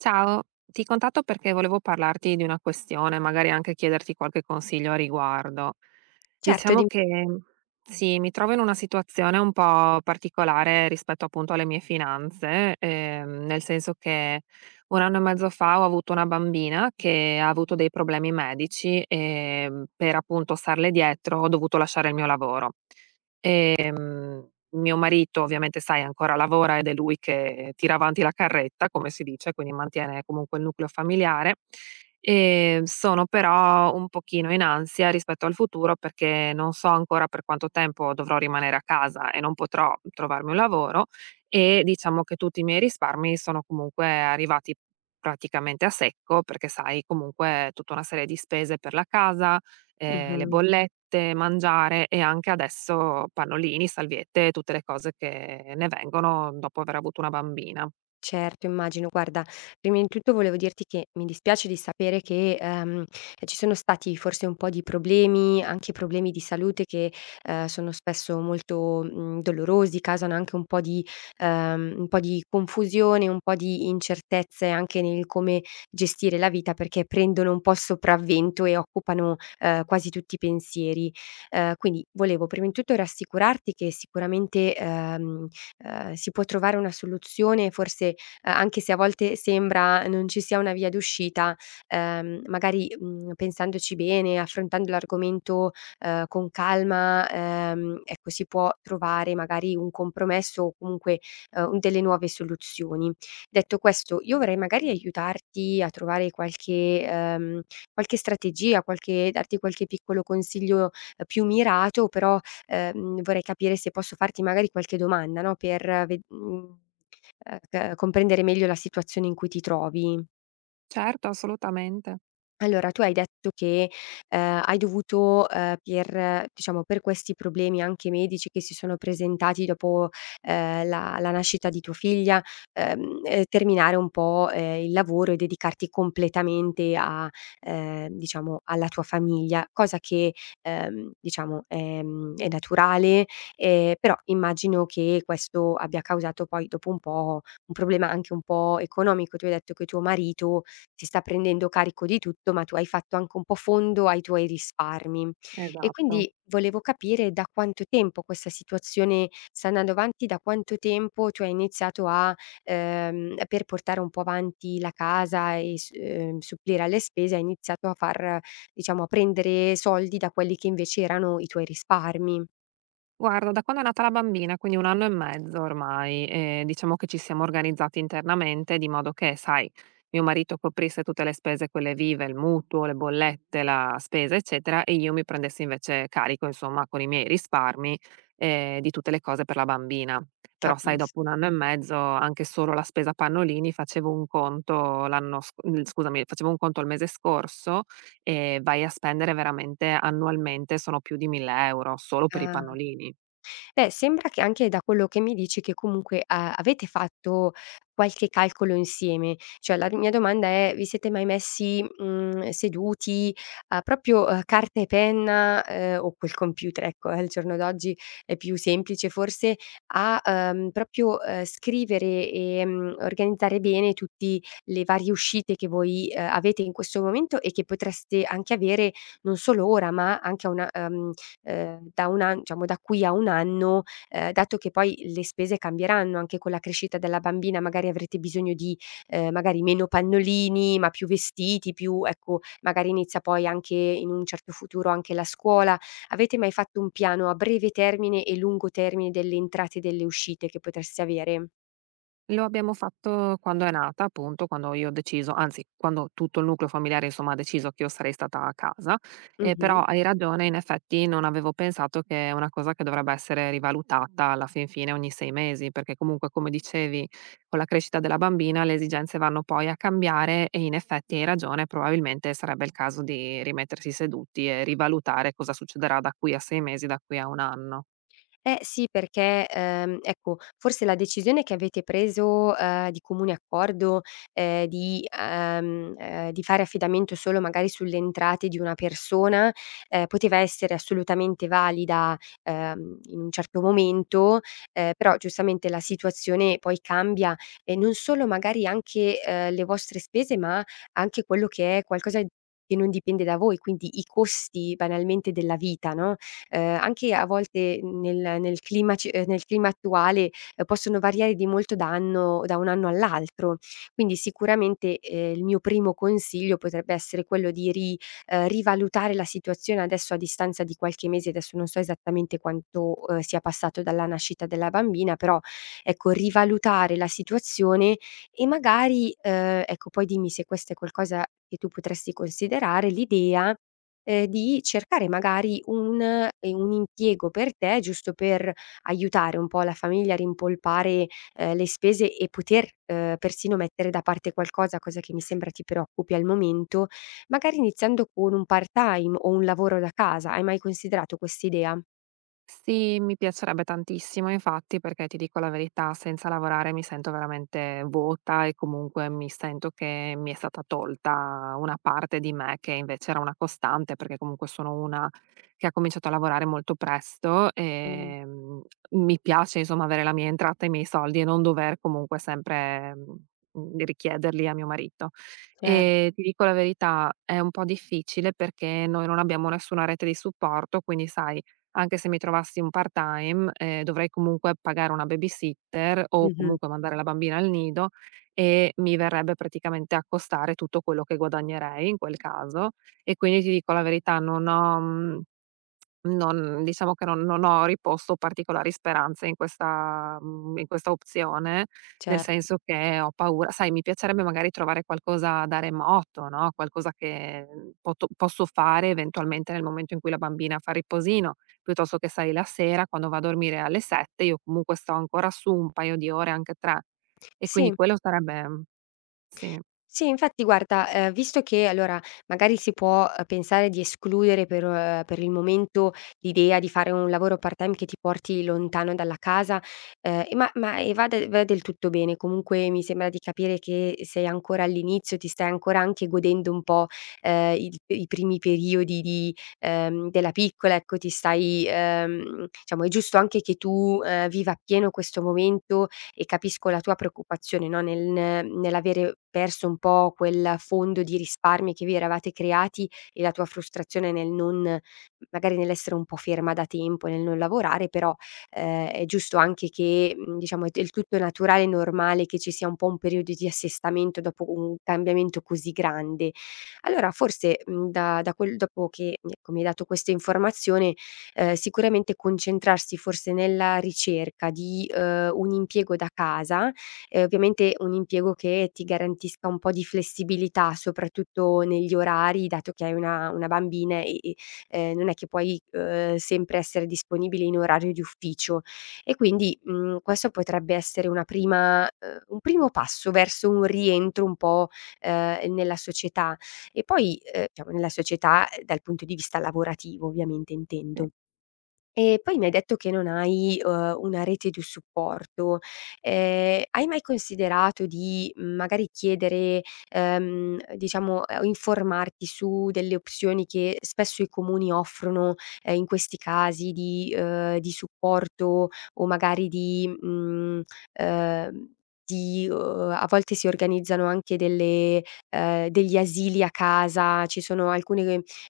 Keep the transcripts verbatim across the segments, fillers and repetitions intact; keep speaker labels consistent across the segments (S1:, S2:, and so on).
S1: Ciao, ti contatto perché volevo parlarti di una questione, magari anche chiederti qualche consiglio a riguardo.
S2: Certo,
S1: Diciamo
S2: di
S1: che sì, mi trovo in una situazione un po' particolare rispetto appunto alle mie finanze, ehm, nel senso che un anno e mezzo fa ho avuto una bambina che ha avuto dei problemi medici e mm, per appunto starle dietro ho dovuto lasciare il mio lavoro. ehm, Mio marito ovviamente sai ancora lavora ed è lui che tira avanti la carretta, come si dice, quindi mantiene comunque il nucleo familiare. Ehm, sono però un pochino in ansia rispetto al futuro perché non so ancora per quanto tempo dovrò rimanere a casa e non potrò trovarmi un lavoro e diciamo che tutti i miei risparmi sono comunque arrivati praticamente a secco perché sai comunque tutta una serie di spese per la casa, ehm, le
S2: mh-mh.
S1: bollette, mangiare e anche adesso pannolini, salviette, tutte le cose che ne vengono dopo aver avuto una bambina.
S2: Certo, immagino. Guarda, prima di tutto volevo dirti che mi dispiace di sapere che, ehm, eh, ci sono stati forse un po' di problemi, anche problemi di salute che, ehm, sono spesso molto, mhmm, dolorosi, causano anche un po' di ehm, un po' di confusione, un po' di incertezze anche nel come gestire la vita, perché prendono un po' il sopravvento e occupano, ehm, quasi tutti i pensieri. Ehm, quindi volevo prima di tutto rassicurarti che sicuramente, ehm, ehm, si può trovare una soluzione, forse, eh, anche se a volte sembra non ci sia una via d'uscita, ehm, magari, mhmm, pensandoci bene, affrontando l'argomento, ehm, con calma, ehm, ecco, si può trovare magari un compromesso o comunque, ehm, delle nuove soluzioni. Detto questo, io vorrei magari aiutarti a trovare qualche ehm, qualche strategia, qualche darti qualche piccolo consiglio, ehm, più mirato, però, ehm, vorrei capire se posso farti magari qualche domanda, no, per ve mhmm, ehm, c comprendere meglio la situazione in cui ti trovi.
S1: Certo, assolutamente.
S2: Allora, tu hai detto che, ehm, hai dovuto, ehm, per eh, diciamo, per questi problemi anche medici che si sono presentati dopo, ehm, la la nascita di tua figlia, ehm, ehm, terminare un po', ehm, il lavoro e dedicarti completamente a ehm, diciamo, alla tua famiglia, cosa che, ehm, diciamo, ehm, è naturale, ehm, però immagino che questo abbia causato poi dopo un po' un problema anche un po' economico. Tu hai detto che tuo marito si sta prendendo carico di tutto, ma tu hai fatto anche un po' fondo ai tuoi risparmi. E
S1: Esatto.
S2: quindi volevo capire da quanto tempo questa situazione sta andando avanti, da quanto tempo tu hai iniziato a, ehm, per portare un po' avanti la casa e s- ehm, supplire alle spese, hai iniziato a far, diciamo, a prendere soldi da quelli che invece erano i tuoi risparmi.
S1: Guarda, da quando è nata la bambina, quindi un anno e mezzo ormai, ehm, diciamo che ci siamo organizzati internamente di modo che, sai, mio marito coprisse tutte le spese quelle vive, il mutuo, le bollette, la spesa, eccetera, e io mi prendessi invece carico, insomma, con i miei risparmi, ehm, di tutte le cose per la bambina. Però sai,
S2: Capisco.
S1: dopo un anno e mezzo anche solo la spesa pannolini facevo un conto l'anno sc mhmm, scusami, facevo un conto il mese scorso e vai a spendere veramente annualmente sono più di mille euro € solo per i
S2: Ah.
S1: pannolini.
S2: Beh, sembra che anche da quello che mi dici che comunque a avete fatto qualche calcolo insieme. Cioè la mia domanda è: vi siete mai messi, mhmm, seduti a proprio, uhm, carta e penna, ehm, o col computer, ecco, eh, al giorno d'oggi è più semplice forse, a, uhm, proprio, uhm, scrivere e, mhmm, organizzare bene tutti le varie uscite che voi, uhm, avete in questo momento e che potreste anche avere non solo ora, ma anche a una, uhm ehm, da un an diciamo, da qui a un anno, ehm, dato che poi le spese cambieranno anche con la crescita della bambina, magari avrete bisogno di, ehm, magari meno pannolini, ma più vestiti, più, ecco, magari inizia poi anche in un certo futuro anche la scuola. Avete mai fatto un piano a breve termine e lungo termine delle entrate e delle uscite che potreste avere?
S1: Lo abbiamo fatto quando è nata, appunto, quando io ho deciso, anzi quando tutto il nucleo familiare insomma ha deciso che io sarei stata a casa, ehm,
S2: Mh-mh.
S1: però hai ragione, in effetti non avevo pensato che è una cosa che dovrebbe essere rivalutata alla fin fine ogni sei mesi, perché comunque come dicevi con la crescita della bambina le esigenze vanno poi a cambiare e in effetti hai ragione, probabilmente sarebbe il caso di rimettersi seduti e rivalutare cosa succederà da qui a sei mesi, da qui a un anno.
S2: Eh sì, perché, ehm, ecco, forse la decisione che avete preso, ehm, di comune accordo, ehm, di ehm, ehm, di fare affidamento solo magari sulle entrate di una persona, ehm, poteva essere assolutamente valida, ehm, in un certo momento, ehm, però giustamente la situazione poi cambia e non solo magari anche, ehm, le vostre spese, ma anche quello che è qualcosa che non dipende da voi, quindi i costi banalmente della vita, no? Ehm, anche a volte nel nel clima ci ehm, nel clima attuale, ehm, possono variare di molto da anno da un anno all'altro. Quindi sicuramente, ehm, il mio primo consiglio potrebbe essere quello di ri ehm, rivalutare la situazione adesso a distanza di qualche mese, adesso non so esattamente quanto, ehm, sia passato dalla nascita della bambina, però ecco, rivalutare la situazione e magari, ehm, ecco poi dimmi se questa è qualcosa che tu potresti considerare, l'idea, ehm, di cercare magari un ehm, un impiego per te, giusto per aiutare un po' la famiglia a rimpolpare, ehm, le spese e poter, ehm, persino mettere da parte qualcosa, cosa che mi sembra ti preoccupi al momento, magari iniziando con un part-time o un lavoro da casa. Hai mai considerato quest'idea?
S1: Sì, mi piacerebbe tantissimo infatti, perché ti dico la verità, senza lavorare mi sento veramente vuota e comunque mi sento che mi è stata tolta una parte di me che invece era una costante, perché comunque sono una che ha cominciato a lavorare molto presto
S2: Mh,
S1: e mm, mi piace insomma avere la mia entrata e i miei soldi e non dover comunque sempre mm, richiederli a mio marito.
S2: cer
S1: E ti dico la verità, è un po' difficile perché noi non abbiamo nessuna rete di supporto, quindi sai anche se mi trovassi un part-time, ehm, dovrei comunque pagare una babysitter o
S2: Mh-mh,
S1: comunque mandare la bambina al nido e mi verrebbe praticamente a costare tutto quello che guadagnerei in quel caso. E quindi ti dico la verità, non ho, mhmm non diciamo che non non ho riposto particolari speranze in questa mhmm, in questa opzione, nel
S2: certo.
S1: senso che ho paura sai, mi piacerebbe magari trovare qualcosa da remoto, no, qualcosa che, mhmm, poto posso fare eventualmente nel momento in cui la bambina fa riposino, piuttosto che sai la sera quando va a dormire alle sette, io comunque sto ancora su un paio di ore, anche tre. E
S2: Sì.
S1: quindi quello sarebbe mm, sì,
S2: Sì, infatti guarda, ehm, visto che allora magari si può, uhm, pensare di escludere per uhm, per il momento l'idea di fare un lavoro part-time che ti porti lontano dalla casa, ehm, e ma ma e va de va del tutto bene. Comunque mi sembra di capire che sei ancora all'inizio, ti stai ancora anche godendo un po', ehm, il i primi periodi di ehm, della piccola, ecco, ti stai ehm, diciamo, è giusto anche che tu, ehm, viva appieno questo momento e capisco la tua preoccupazione, no, nel nell'avere perso un po' quel fondo di risparmi che vi eravate creati e la tua frustrazione nel non, magari, nell'essere un po' ferma da tempo, nel non lavorare, però, ehm, è giusto anche che, mhmm, diciamo, è del tutto naturale e normale che ci sia un po' un periodo di assestamento dopo un cambiamento così grande. Allora forse, mhmm, da da quel dopo che, ecco, mi hai dato questa informazione. Ehm, sicuramente concentrarsi forse nella ricerca di, uhm, un impiego da casa, ehm, ovviamente un impiego che ti garantisca un po' di flessibilità, soprattutto negli orari, dato che hai una una bambina e e, ehm, non è che puoi, uhm, sempre essere disponibile in orario di ufficio. E quindi, mhmm, questo potrebbe essere una prima uhm, un primo passo verso un rientro un po', ehm, nella società e poi, ehm, diciamo nella società, eh, dal punto di vista lavorativo ovviamente
S1: sì.
S2: intendo. E poi mi hai detto che non hai, uhm, una rete di supporto. Ehm, hai mai considerato di, mhmm, magari chiedere, ehm, diciamo, ehm, informarti su delle opzioni che spesso i comuni offrono, ehm, in questi casi di uhm, di supporto o magari di mhmm, ehm, di uhm, a volte si organizzano anche delle, ehm, degli asili a casa, ci sono alcune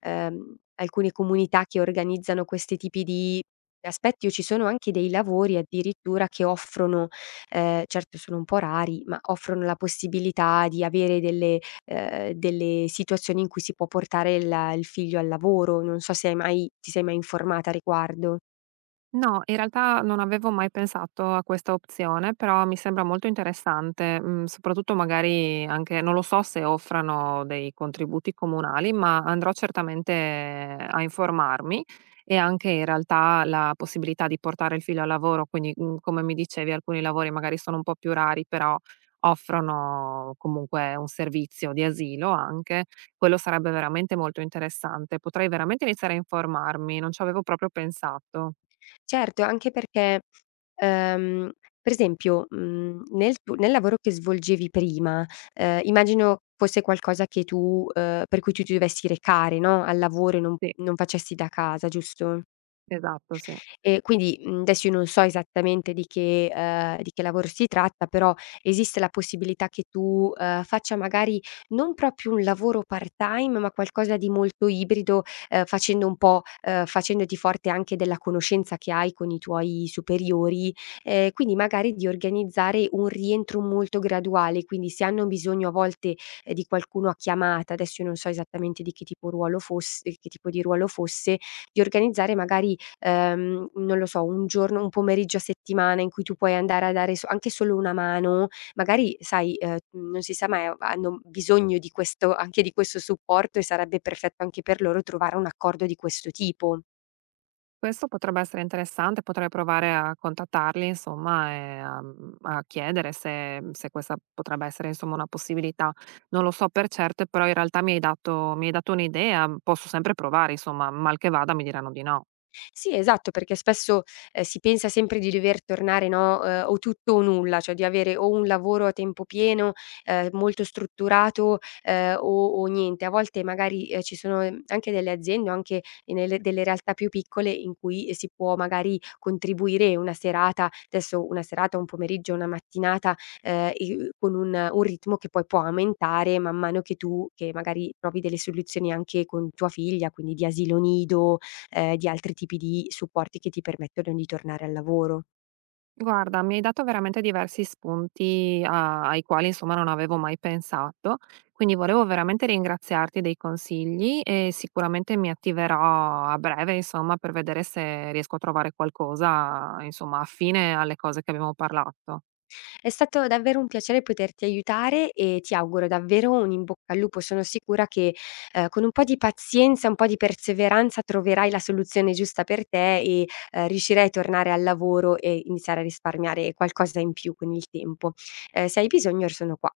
S2: ehm, alcune comunità che organizzano questi tipi di aspetti o ci sono anche dei lavori addirittura che offrono, ehm, certo sono un po' rari, ma offrono la possibilità di avere delle, ehm, delle situazioni in cui si può portare la il figlio al lavoro. Non so se hai mai ti sei mai informata a riguardo.
S1: No, in realtà non avevo mai pensato a questa opzione, però mi sembra molto interessante, mhmm, soprattutto magari anche non lo so se offrano dei contributi comunali, ma andrò certamente a informarmi e anche in realtà la possibilità di portare il figlio al lavoro, quindi, mhmm, come mi dicevi alcuni lavori magari sono un po' più rari, però offrono comunque un servizio di asilo anche, quello sarebbe veramente molto interessante. Potrei veramente iniziare a informarmi, non ci avevo proprio pensato.
S2: Certo, anche perché, ehm, per esempio, mhmm, nel tu nel lavoro che svolgevi prima, ehm, immagino fosse qualcosa che tu ehm, per cui tu ti dovessi recare, no, al lavoro e non
S1: Sì.
S2: non facessi da casa, giusto?
S1: Esatto, sì.
S2: E quindi, mhmm, adesso io non so esattamente di che ehm, di che lavoro si tratta, però esiste la possibilità che tu, ehm, faccia magari non proprio un lavoro part-time, ma qualcosa di molto ibrido, ehm, facendo un po' ehm, facendoti forte anche della conoscenza che hai con i tuoi superiori, ehm, quindi magari di organizzare un rientro molto graduale, quindi se hanno bisogno a volte, ehm, di qualcuno a chiamata, adesso io non so esattamente di che tipo ruolo fosse che tipo di ruolo fosse, di organizzare magari, ehm, non lo so, un giorno un pomeriggio a settimana in cui tu puoi andare a dare, so anche solo una mano, magari sai, ehm, non si sa mai, ha hanno bisogno di questo, anche di questo supporto, e sarebbe perfetto anche per loro trovare un accordo di questo tipo.
S1: Questo potrebbe essere interessante, potrei provare a contattarli insomma e a mhmm, a chiedere se se questa potrebbe essere insomma una possibilità. Non lo so per certo, però in realtà mi hai dato mi hai dato un'idea, posso sempre provare insomma, mal che vada mi diranno di no.
S2: Sì, esatto, perché spesso, ehm, si pensa sempre di dover tornare, no, ehm, o tutto o nulla, cioè di avere o un lavoro a tempo pieno, ehm, molto strutturato, ehm, o o niente. A volte magari, ehm, ci sono, ehm, anche delle aziende o anche nelle delle realtà più piccole in cui, ehm, si può magari contribuire una serata, adesso una serata, un pomeriggio, una mattinata, ehm, i con un un ritmo che poi può aumentare man mano che tu che magari trovi delle soluzioni anche con tua figlia, quindi di asilo nido, ehm, di altri tipi di supporti che ti permettono di tornare al lavoro.
S1: Guarda, mi hai dato veramente diversi spunti a ai quali, insomma, non avevo mai pensato, quindi volevo veramente ringraziarti dei consigli e sicuramente mi attiverò a breve, insomma, per vedere se riesco a trovare qualcosa, insomma, affine alle cose che abbiamo parlato.
S2: È stato davvero un piacere poterti aiutare e ti auguro davvero un in bocca al lupo. Sono sicura che, ehm, con un po' di pazienza, un po' di perseveranza troverai la soluzione giusta per te e, ehm, riuscirai a tornare al lavoro e iniziare a risparmiare qualcosa in più con il tempo. Ehm, se hai bisogno, io sono qua.